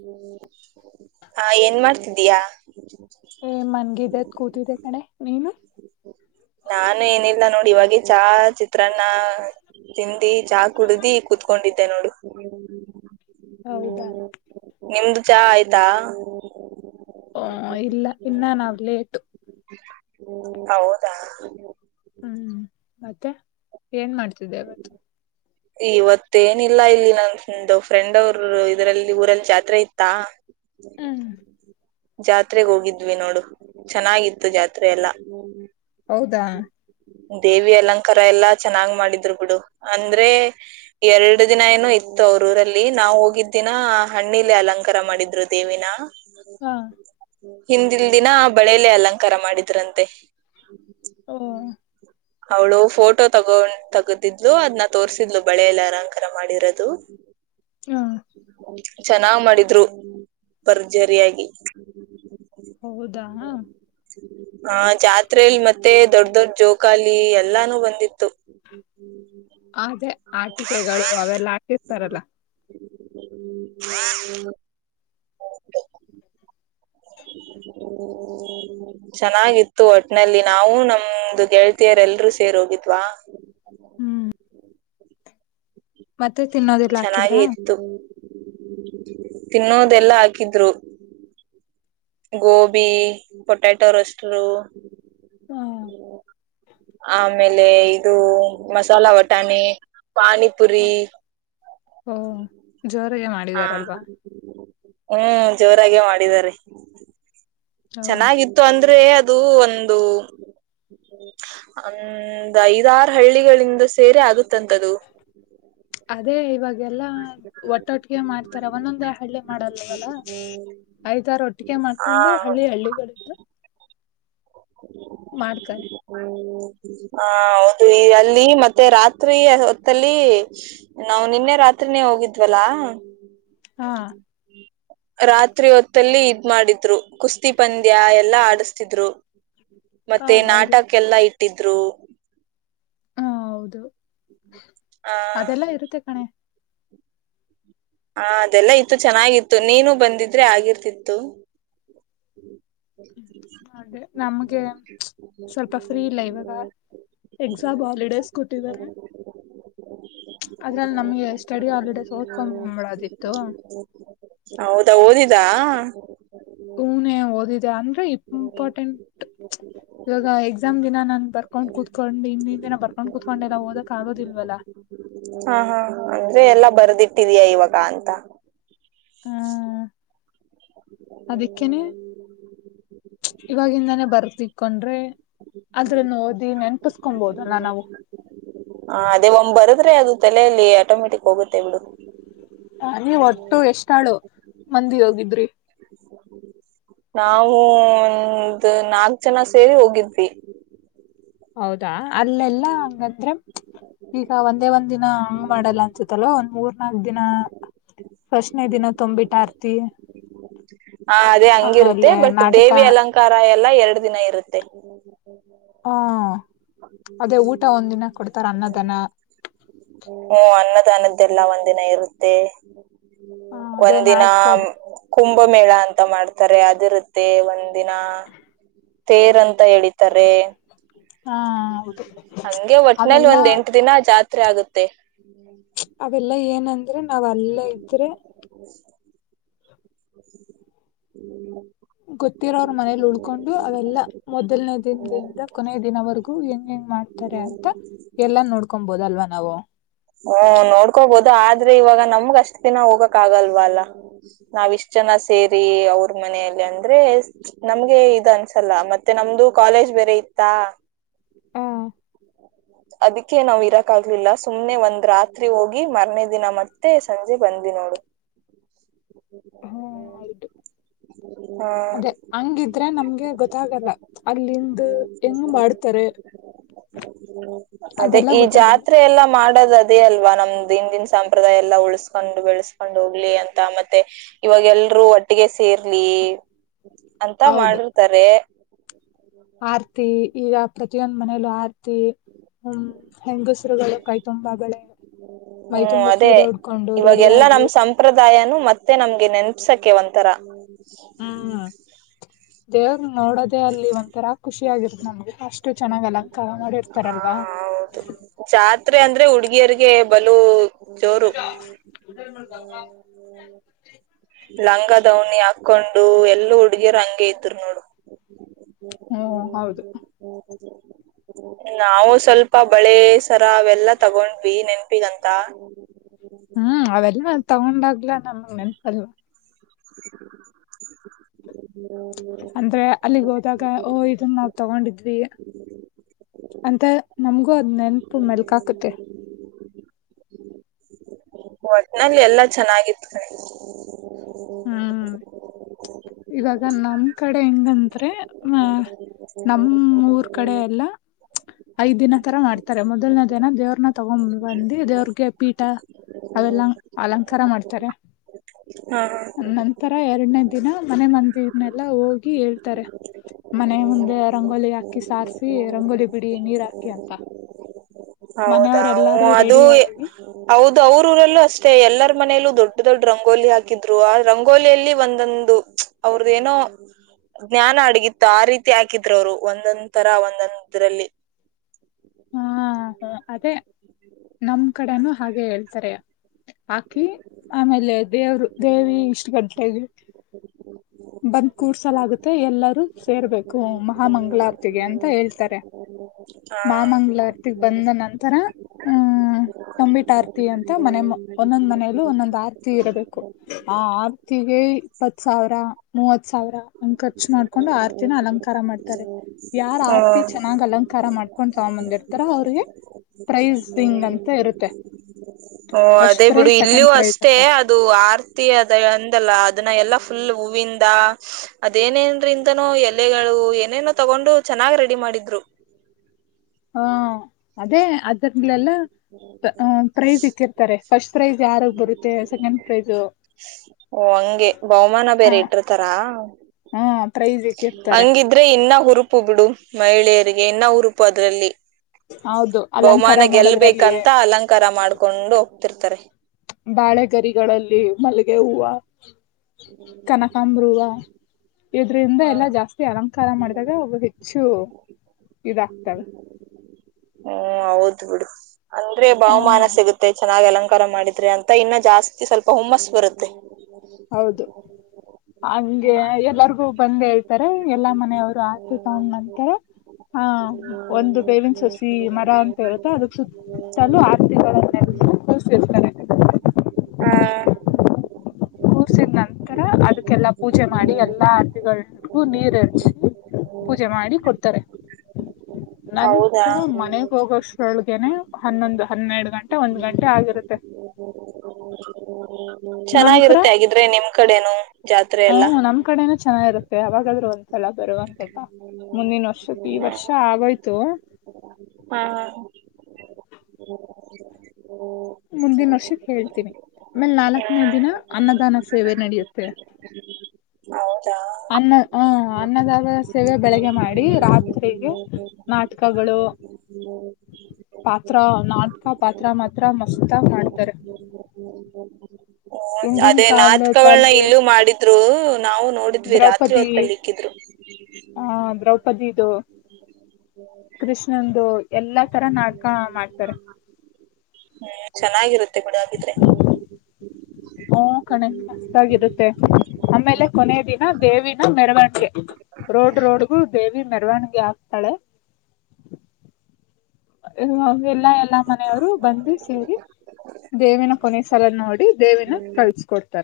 ಹ್ಮ್ [unintelligible] ಹ ಏನ್ ಮಾಡ್ತಿದ್ದೀಯಾ ಏ ಮನ್ಗಿದ್ದೆ ಕೂತಿದ್ದೆ ಕಣೆ ನೀನು ನಾನು ಏನಿಲ್ಲ ನೋಡಿ ಇವಾಗ ಚಾ ಚಿತ್ರಾನ್ನ ತಿಂದಜಾ ಕುಡ್ದಿ ಕುೂತ್ಕೊಂಡಿದ್ದೆ ನೋಡು ಹ್ಮ ಹೌದಾ ನಿಮ್ದು ಚಾ ಆಯ್ತಾ ಹ ಇಲ್ಲ ಇನ್ನ ನಾವ್ ಲೇಟು ಹೌದಾ ಹ್ಮ್ ಮತ್ತೆ ಏನ್ ಮಾಡ್ತಿದ್ದೆ ಇವತ್ತು ಇವತ್ತ ಏನಿಲ್ಲ ಇಲ್ಲಿ ನನ್ ಫ್ರೆಂಡ್ ಅವರು ಇದರಲ್ಲಿ ಊರಲ್ಲಿ ಜಾತ್ರೆ ಇತ್ತಾ ಹ್ಮ್ ಜಾತ್ರೆಗ್ ಹೋಗಿದ್ವಿ ನೋಡು ಚೆನ್ನಾಗಿತ್ತು ಜಾತ್ರೆ ಎಲ್ಲಾ ಹೌದಾ ದೇವಿ ಅಲಂಕಾರ ಎಲ್ಲಾ ಚೆನ್ನಾಗ್ ಮಾಡಿದ್ರು ಬಿಡು ಅಂದ್ರೆ ಎರಡು ದಿನ ಏನೋ ಇತ್ತು ಅವ್ರ ಊರಲ್ಲಿ ನಾವು ಹೋಗಿದ್ದ ದಿನ ಹಣ್ಣಿಲಿ ಅಲಂಕಾರ ಮಾಡ ಮಾಡಿದ್ರು ದೇವಿನ ಹಾ ಹಿಂದಿಲ್ ದಿನ ಬಳೇಲೆ ಅಲಂಕಾರ ಮಾಡಿದ್ರಂತೆ ಹಓ ಅವಳು ಫೋಟೋ ತಗೊಂಡ ತಗದಿದ್ಲು ಅದ್ನ್ನ ತೋರ್ಸಿದ್ಲು ಬಳೆಲ್ಲ ಅರಂಕಾರ ಮಾಡಿರೋದು ಹಾ ಚೆನ್ನಾಗ್ ಮಾಡಿದ್ರು ಭರ್ಜರಿಯಾಗಿ ಹೌದಾ ಹ ಜಾತ್ರೆಯಲ್ಲಿ ಮತ್ತೆ ದೊಡ್ ದೊಡ್ಡ ಜೋಕಾಲಿ ಎಲ್ಲಾನು ಬಂದಿತ್ತು ಹ್ಮ್ ಹ್ಮ್ ಅದೇ ಆಟಿಕೆಗಳು ಅವೆಲ್ಲಾ ಹಾಕಿರ್ತಾರಲ್ಲ ಹ್ಮ ಹ್ಮ [inaudible] ಚೆನ್ನಾಗಿತ್ತು ಒಟ್ನಲ್ಲಿ ನಾವೂ ನಮ್ದು ಗೆಳತಿಯರ್ ಎಲ್ರು ಸೇರ್ ಹೋಗಿದ್ವಾ ಹ್ಮ್ ಮತ್ತೆ ತಿನ್ನೋದೆಲ್ಲ ಚೆನ್ನಾಗೆ ಹಾಕಿದ್ರಾ ಇತ್ತು ತಿನ್ನೋದೆಲ್ಲ ಹಾಕಿದ್ರು ಗೋಬಿ ಪೊಟ್ಯಾಟೊ ಟ್ರೋಸ್ಟರ್ ಹ ಆಮೇಲೆ ಇದು ಮಸಾಲಾ ಬಟಾಣಿ ಪಾನಿಪುರಿ ಓ ಜೋರಾಗೆ ಹಾ ಮಾಡಿದಾರಲ್ವಾ ಹ್ಮ್ ಜೋರಾಗೇ ಮಾಡಿದಿದ್ದಾರೆ ಹೌದು ಚೆನ್ನಾಗಿತ್ತು ಅಂದ್ರೆ ಅದು ಅದು ಒಂದು ಅಂದ್ ಐದಾರ ಹಳ್ಳಿಗಳಿಂದ ಸೇರಿ ಆಗುತ್ತ ಆಗುತ್ತಂತೆ ಅದು ಹಾಗೆಲ್ಲಾ ಒಟ್ಟೊಟ್ಟಿಗೆ ಮಾಡ್ತಾರ ಒಂದೊಂದೇ ಹಳ್ಳಿ ಮಾಡಲ್ಲವಲ್ಲ ಐದಾರು ಒಟ್ಟಿಗೆ ಮಾಡ್ಕೊಂಡು ಹಳ್ಳಿ ಹಳ್ಳಿಗಳಿದ್ದ ಮಾಡ್ತಾರೆ ಮ [inaudible] ಹ ಹೌದು ಈ ಅಲ್ಲಿ ಮತ್ತೆ ರಾತ್ರಿ ಹೊತ್ತಲ್ಲಿ ನಾವು ನಿನ್ನೆ ರಾತ್ರಿ ಹೋಗಿದ್ವಲ್ಲಾ ಹಾ ರಾತ್ರಿ ಹೊತ್ತಲ್ಲಿ ಇದ್ ಮಾಡಿದ್ರು ಕುಸ್ತಿ ಪಂದ್ಯ ಎಲ್ಲಾ ಆಡಸ್ತಿದ್ರು ಹ ಮತ್ತೆ ಹೌದು ನಾಟಕ್ಕೆಲ್ಲ ಇಟ್ಟಿದ್ರು ಹ ಹೌದು ಆ ಅದೆಲ್ಲ ಇರುತ್ತೆ ಕಣೆ ಹಾ ಅದೆಲ್ಲ ಇತ್ತು ಚೆನ್ನಾಗಿತ್ತು ನೀನು ಬಂದಿದ್ರೆ ಆಗಿರ್ತಿತ್ತು ಹ್ಮ ಅದೆ ನಮ್ಗೆ ಸ್ವಲ್ಪ ಫ್ರೀ ಇಲ್ಲ ಇವಾಗ ಎಕ್ಸಾಮ್ ಹಾಲಿಡೇಸ್ ಕೊಟ್ಟಿದ್ದಾರೆ ಅದ್ರಲ್ಲಿ ನಮ್ಗೆ ಸ್ಟಡಿ ಹಾಲಿಡೇಸ್ ಓದಕೊಂಬಳದಿತ್ತು ಹೌದಾ ಓದಿದಾ ಊ ನೀ ಓದಿದೆ ಅಂದ್ರೆ ಇಂಪಾರ್ಟೆಂಟ್ ಇವಾಗ ಎಕ್ಸಾಮ್ ದಿನ ನಾನ್ ಬರ್ಕೊಂಡ್ ಕುೂತ್ಕೊಂಡ್ ಇಂದಿನ ದಿನ ಬರ್ಕೊಂಡ್ ಕುೂತ್ಕೊಂಡೆ ಎಲ್ಲಾ ಓದಕ್ ಆಗೋದಿಲ್ವಲ್ಲ ಹಾ ಹಾ ಅಂದ್ರೆ ಎಲ್ಲಾ ಬರ್ದಿಟ್ಟಿದಯ ಇವಾಗ ಅಂತ [inaudible] ಅದಕ್ಕನೆ ಇವಾಗಿವಾಗಿಂದಾನೇ ಬರೆದು ಇಟ್ಟ್ಕೊಂಡ್ರೆ ನಾವು ಹ ಅದೇ ಒಮ್ಮೆ ಬರದ್ರೆ ಅದು ತಲೆಯಲ್ಲಿ ಆಟೋಮೆಟಿಕ್ ಹೋಗುತ್ತೆ ಬಿಡು ನೀವ್ ಒಟ್ಟು ಎಷ್ಟಾಳು ಮಂದಿ ಹೋಗಿದ್ರಿ ನಾವು ಒಂದು ನಾಕ್ ಜನ ಸೇರಿ ಹೋಗಿದ್ವಿ ಹೌದಾ ಅಲ್ಲೆಲ್ಲ ಹಂಗಂದ್ರೆ ಈಗ ಒಂದೇ ಒಂದ ದಿನ ಹಂಗ ಮಾಡಲ್ಲ ಅನ್ಸುತ್ತಲ್ಲವ ಮೂರ್ನಾಲ್ ದಿನ ಫಸ್ನೇ ದಿನ ತೊಂಬಬಿಟ್ಟ ಆರ್ತಿ ಹ ಅದೇ ಹಂಗಿರುತ್ತೆ ಆಮೇಲೆ ಬಟ್ ನಾಟಕ ದೇವಿ ಅಲಂಕಾರ ಎಲ್ಲಾ ಎರಡು ದಿನ ಇರುತ್ತೆ ಹ್ಮ ಅದೇ ಊಟ ಒಂದಿನ ಕೊಡ್ತಾರ ಅನ್ನದಾನ ಹ ಅ ನದ್ದೆಲ್ಲ ಒಂದಿನ ಇರುತ್ತೆ ಹ ಅದೇ ಒಂದಿನ ನಾಟಕದ ಕುಂಭಮೇಳ ಅಂತ ಮಾಡ್ತಾರೆ ಅದಿರುತ್ತೆ ಒಂದ ದಿನ ತೇರ್ ಅಂತ ಹೇಳಿತಾರೆ ಹಾ ಹೌದು ಹಂಗೆ ಒಟ್ಟನಲ್ಲಿ ಅವೆಲ್ಲಾ ಒಂದ್ ಎಂಟ ದಿನ ಆ ಜಾತ್ರೆ ಆಗುತ್ತೆ ಅವೆಲ್ಲ ಏನಂದ್ರೆ ನಾವ್ ಅಲ್ಲ ಇದ್ರೆ [inaudible] ಗೊತ್ತಿರೋ ಅವ್ರ ಮನೇಲಿ ಉಳ್ಕೊಂಡು ಅವೆಲ್ಲಾ ಮೊದಲನೇ ದಿನದಿಂದ ಕೊನೆಯ ದಿನವರೆಗೂ ಹೆಂ [inaudible] ಎಲ್ಲ ನೋಡ್ಕೊಬೋದ್ ಅಲ್ವಾ ನಾವು. ನಮ್ಗ ಅಷ್ಟ್ ದಿನ ಹೋಗಕ್ ಆಗಲ್ವ ಅಲ್ಲ ನಾವ್ ಇಷ್ಟ್ ಜನ ಸೇರಿ ಅವ್ರ ಮನೆಯಲ್ಲಿ ಅಂದ್ರೆ. ನಮ್ಗೆ ಇದು ಅನ್ಸಲ್ಲ ಮತ್ತೆ ನಮ್ದು ಕಾಲೇಜ್ ಬೇರೆ ಇತ್ತಾ. ಹ್ಮ್ ಅದಕ್ಕೆೇ ನಾವ್ ಇರಕ್ ಆಗಲಿಲ್ಲ ಸುಮ್ನೆ ಒಂದ್ ರಾತ್ರಿ ಹೋಗಿ ಮರನೇ ದಿನ ಮತ್ತೆ. ಸಂಜೆ ಬಂದ್ವಿ ನೋಡು. ಹಾ ಆಯ್ತು ಹಾ ಅದೇ ಹಂಗಿದ್ರೆ ನಮ್ಗೆ ಗೊತ್ತಾಗಲ್ಲ ಅಲ್ಲಿಂದ್ ಹೆಂಗ್ ಮಾಡ್ತಾರೆ. ಅದೇ ಅದೆಲ್ಲ ಈ ಗೊತ್ತಾಗಲ್ಲ ಜಾತ್ರೆ ಎಲ್ಲ ಮಾಡ್ ಅದೇ ಅಲ್ವಾ ನಮ್ದ ಹಿಂದಿನ ಸಂಪ್ರದಾಯ ಎಲ್ಲಾ ಉಳಸ್ಕೊಂಡ್ ಬೆಳೆಸ್ಕೊಂಡ್ ಹೋಗ್ಲಿ ಅಂತ ಮತ್ತೆ ಇವ ಅವಾಗ ಎಲ್ರೂ ಒಟ್ಟಿಗೆ ಸೇರ್ಲಿ ಅಂತ ಹೌದು ಮಾಡಿರ್ತಾರೆ. ಆರ್ತಿ ಈಗ ಪ್ರತಿಯೊಂದ್ ಮನೇಲ್ಲೂ ಆರ್ತಿ. ಹ್ಮ್ ಹೆಂಗಸರುಗಳ ಕೈ ತುಂಬಾ ಬಳೆ. ಮೈ ಹ್ಮ್ ತುಂಬಾ ಅದೇ ಸೀರೆ ಉಡ್ಕೊಂಡು ಇವಾಗೆಲ್ಲಾ ರೆಡಿಯಾಗಿ ನಮ್ಮ್ ಸಂಪ್ರದಾಯನು ಮತ್ತೆ ನಮ್ಗೆ ನೆನ್. ಪ್ಸಕೆ ಒಂಥರ ದೇವರ್ ನೋಡೋದೆೇ ಅಲ್ಲಿ ಒಂಥರ ಖುಷಿ ಆಗಿರ್ದು ನಮ್ಗೆ ಅಷ್ಟು ಚೆನ್ನಾಗ್ ಅಲಂಕಾರ ಹ ಮಾಡಿರ್ತಾರಲ್ವಾ. ಹೌದು ಜಾತ್ರೆ ಅಂದ್ರೆ ಹುಡುಗಿಯರ್ರಿಗೆ ಬಲು ಜೋರು. ಲಂಗದವಣಿ ಹಾಕ್ಕೊಂಡು ಎಲ್ಲ ಹುಡುಗಿರ್ ಹಂಗೆ ಇದ್ರು ನೋಡು. ಹ್ಮ್ ಹೌದು [inaudible] ನಾವು ಸ್ವಲ್ಪ ಬಳೆ ಸರ ಅವೆಲ್ಲಾ ತಗೊಂಡ್ವಿ ನೆನ್ಪಿಗಂತ. ಹ್ಮ್ ಅವೆಲ್ಲ ತಗೊಂಡಾಗ್ಲ ನಮಗ್ ನೆನಪಲ್ [inaudible] ಅಂದ್ರೆ ಅಲ್ಲಿಗ್ ಹೋದಾಗ ಓ ಇದನ್ನ. ತಗೊಂಡಿದ್ವಿ ಅಂತ ನಮಗೂ ಅದ್ ನೆನಪು ಮೆಲ್ಕಾಕುತ್ತೆ. ಒಟ್ನಲ್ಲಿ ಎಲ್ಲಾ ಚೆನ್ನಾಗಿತ್ತು ಕಣೆ. ಹ್ಮ್ ಇವಾಗ ನಮ್ ಕಡೆ ಹೆಂಗಂದ್ರೆ ಅ ನಮ್ಮೂಊರ್. ಕಡೆ ಎಲ್ಲ ಐದ್ ದಿನ ತರ ಮಾಡ್ತಾರೆ ಮೊದಲನೇ ದನ ದೇವ್ರನ್ನ ತಗೊಂಡ್ ಬಂದಿ ದೇವ್ರಗೆ ಪೀಠ. ಅವೆಲ್ಲ ಅಲಂಕಾರ ಮಾಡ್ತಾರೆ. ಹಾ ತರ ಎರಡನೇ ದಿನ ಮನೆ ಮಂದಿರ್ನೆಲ್ಲಾ ಹೋಗಿ ಹೇಳ್ತಾರೆ. ಮನೆ ಮುಂದೆ ರಂಗೋಲಿ ಹಾಕಿ ಸಾರಸಿ ರಂಗೋಲಿ ಬಿಡಿ ನೀರ್ ಹಾಕಿ ಅಂತ. ಹೌದಾ ಮನೆಯವರೆಲ್ಲಾರು ಅದು ರೆಡಿ ಆಗಿ ಹೌದು ಅವ್ರ ಊರಲ್ಲೂ ಅಷ್ಟೇ ಮತ್ತೆ ಎಲ್ಲರ ಮನೆಯಲ್ಲೂ ದೊಡ್ಡ ದೊಡ್ಡ ರಂಗೋಲಿ ಹಾಕಿದ್ರು ಆ ರಂಗೋಲಿಯಲ್ಲಿ ಒಂದೊಂದು ಅವ್ರದ ಏನೋ. ಜ್ಞಾನ ಅಡಗಿ ತ್ ಆ ರೀತಿ ಹಾಕಿದ್ರು ಅವರು ಒಂದೊಂದ್ ತರ ಒಂದೊಂದ್ರಲ್ಲಿ. ಹಾ ಅದೇ [inaudible] ನಮ್ ಕಡೆನೂ ಹಾಗೆ ಹೇಳ್ತಾರೆ ಹಾಕಿ ಆಮೇಲೆ. ದೇವರು ದೇವಿ ಇಷ್ಟು ಗಂಟೆ ಆಗಿರುತ್ತೆ. ಬಂದ್ ಕೂರ್ಸಲಗುತ್ತೆ ಎಲ್ಲರೂ ಸೇರ್ಬೇಕು. [unintelligible] ಮಹ ಮಂಗಳಾರತಿಗೆ ಅಂತ ಹೇಳ್ತಾರೆ. ಹ ಮಾಮಂಗಳಾರತಿ ಬಂದ ನಂತರ ಹ್ಮ್. ಹ ತಂಬಿಟ್ ಆರ್ತಿ ಅಂತ ಮನೆ ಒಂದೊಂದ್ ಮನೇಲ್ಲ ಒಂದೊಂದ್ ಆರ್ತಿ ಇರಬೇಕು. ಆ ಆರ್ತಿಗೆ ಇಪ್ಪತ್ ಸಾವಿರ ಮೂವತ್ ಸಾವಿರ. ಹ ಖರ್ಚು ಮಾಡ್ಕೊಂಡು ಆರತಿನ ಅಲಂಕಾರ ಮಾಡ್ತಾರೆ ಯಾರ ಹ್ಮ ಆರತಿ ಚೆನ್ನಾಗ್ ಅಲಂಕಾರ ಮಾಡ್ಕೊಂಡ ಸಾಮ ಬಂದ ಇರ್ತಾರಾ ಅವ್ರಿಗೆ ಪ್ರೈಸ್ ಹಿಂಗ್ ಅಂತ ಇರುತ್ತೆ ಓ ಫಸ್ಟ್ ಅದೇ ಬಿಡು ಪ್ರೈಸ್ ಇಲ್ಲಿಯೂ ಸೆಕೆಂಡ್ ಪ್ರೈಸ್ ಅಷ್ಟೇ ಅಂತ ಅದು ಆಾರ್ತದ ಅಂದಲ್ಲ ಅದನ್ನ ಎಲ್ಲಾ ಫುಲ್ ಹೂವಿಂದ ಅದೇನೇನ್ದನೋ ಎಲೆಗಳು ಏನೇನೋ ತಗೊಂಡು ಚೆನ್ನಾಗ್ ರೆಡಿ ಮಾಡಿದ್ರು ಅದ್ರಲೆಲ್ಲ ಪ್ರೈಸ್ ಇಟ್ಟಿರ್ತಾರೆ ಫಸ್ಟ್ ಪ್ರೈಜ್ ಯಾರಾಗ ಬರುತ್ತೆ ಸೆಕೆಂಡ್ ಪ್ರೈಜ ಓ ಹಂಗೆ ಬಹುಮಾನ ಹ ಬೇರೆ ಇಟ್ಟಿರ್ತಾರಾ ಹಾ ಪ್ರೈಸ್ ಇಟ್ಟಿರ್ತಾರೆ ಹಂಗಿದ್ರೆ ಇನ್ನ ಹುರುಪು ಬಿಡು ಮಹಿಳೆಯರಿಗೆ ಇನ್ನ ಹುರುಪು ಅದ್ರಲ್ಲಿ ಹೌದು ಅಲಂಕಾರ ಬಹುಮಾನ ಮಾಡೋದ್ರಲ್ಲಿ ಗೆಲ್ಬೇಕಂತ ಅಲಂಕಾರ ಮಾಡ್ಕೊಂಡು ಹೋಗ್ತಿರ್ತಾರೆ ಬಾಳೆಗರಿಗಳಲ್ಲಿ ಮಲ್ಗೆ ಹೂವು ಕನಕಾಂಬ್ರ ಹೂ ಇದ್ರಂದ ಎಲ್ಲಾ ಜಾಸ್ತಿ ಅಲಂಕಾರ ಮಾಡಿದಾಗ ಅವವು ಹೆಚ್ಚು ಇದು ಆಗ್ತವೆ ಹ್ಮ್ ಹೌದ್ ಬಿಡು ಅಂದ್ರೆ ಹ ಬಹುಮಾನ ಸಿಗುತ್ತೆ ಚೆನ್ನಾಗಿ್ ಅಲಂಕಾರ ಮಾಡಿದ್ರೆ ಅಂತ ಇನ್ನ ಜಾಸ್ತಿ ಜಾಸ್ತಿ ಸ್ವಲ್ಪ ಹುಮ್ಮಸ್ ಬರುತ್ತೆ ಹೌದು ಹಂಗೆ ಎಲ್ಲರಿಗೂ ಬಂದ ಹೇಳ್ತಾರೆ ಎಲ್ಲಾ ಮನೆಯವರು ತಗೊಂಡ್ ನಂತ ಹ ಒಂದು ಬೇವಿನ ಸಸ್ ಮರ ಅಂತ ಇರುತ್ತೆ ಅದಕ್ಕೆ ಸುತ್ತಲು ಆಸ್ತಿಕನ್ನ ಯೂಚ್ತಾರೆ ಹಾ ಕರ್ಸಿದ ನಂತರ ಅದಕ್ಕೆಲ್ಲಾ ಪೂಜೆ ಮಾಡಿ ಎಲ್ಲಾ ಅರತಿಗಳಗೂ ನೀರ್ ಹಸಿ ಪೂಜೆ ಮಾಡಿ ಕೊಡ್ತಾರೆ ನನ ಹೌದಾ ತರ ಮನೆಗ್ ಹೋಗೋಷ್ಟು ಹೂಳ್ಗೆನೆ ಹನ್ನೊಂದು ಹನ್ನೆರಡು ಗಂಟೆ ಒಂದ್ ಗಂಟೆ ಆಗಿರುತ್ತೆ ನಂತರ ಚೆನ್ನಾಗಿರುತ್ತೆ ಹಾಗಗಿದ್ರೆ ನಿಮ್ ಕಡೆೇನು ಜಾತ್ರೆ ಎಲ್ಲಾ ಹ್ಮ್ ನಮ್ ಕಡೆನೂ ಚೆನ್ನಾಗಿರುತ್ತೆ ಯಾಗಾದ್ ಒಂದ್ಸಲ ಬರುವಂತಂತ ಮುಂದಿನ ವರ್ಷಕ್ಕೆ ಈ ಹ್ಮ್ ವರ್ಷ ಆಗೋಯ್ತು ಹ ಮುಂದಿನ ವರ್ಷಕ್ಕೆ ಹೇಳ್ತೀನಿ ಆಮೇಲ್ ನಾಲ್ಕನೇ ದಿನ ಅನ್ನದಾನ ಸೇವೆ ನಡೆಯುತ್ತೆ ಹೌದಾ ಅನ್ನ ಹ ಅನ್ನದಸ್ ಸೇವೆ ಬೆಳಗ್ಗೆ ಮಾಡಿ ರಾತ್ರಿಗೆ ನಾಟಕಗಳು ಹ ಪಾತ್ರ ನಾಟಕ ಪಾತ್ರ ಮಾತ್ರ ಮಸತ ಮಾಡ್ತಾರೆ ಹ್ಮ್ ಹಿಂದಿನ ಅದೇ ನಾಟಕ ಗಳ್ನ ಕಾಲದಲ್ಲಿ ಇಲ್ಲೂ ಮಾಡಿದ್ರು ನಾವು ನೋಡಿದ್ವಿ ರಾತ್ರಿ ದ್ರೌಪದಿ ಹೊತ್ತಲ್ಲಿ ಇಕ್ಕಿದ್ರು ಹ್ಮ್ ಹಾ ದ್ರೌಪದಿದು ಕೃಷ್ಣಂದು ಎಲ್ಲಾ ತರ ನಾಟಕ ಮಾಡ್ತಾರೆ ಹ್ಮ್ ಚೆನ್ನಾಗಿರುತ್ತೆ ಕುಡಿ ಹೋಗಿದ್ರೆ ಓ ಕಣೆ ಮಸ್ತ್ ಆಗಿರುತ್ತೆ ಆಮೇಲೆ ಕೊನೆ ದಿನ ದೇವಿನ ಮೆರವಣಿಗೆ ರೋಡ್ ರೋಡ್ಗ ದೇವಿ ಮೆರವಣಿಗೆ ಆಗ್ತಾಳೆ [inaudible] ಎಲ್ಲಾ ಎಲ್ಲಾ ಮನೆಯವರು ಬಂದು ಸೇರಿ ದೇವಿನ ಕೊನೆಯ ಸಲ ನೋಡಿ ದೇವಿನ ಕಳ್ಸ್ಕೊಡ್ತಾರೆ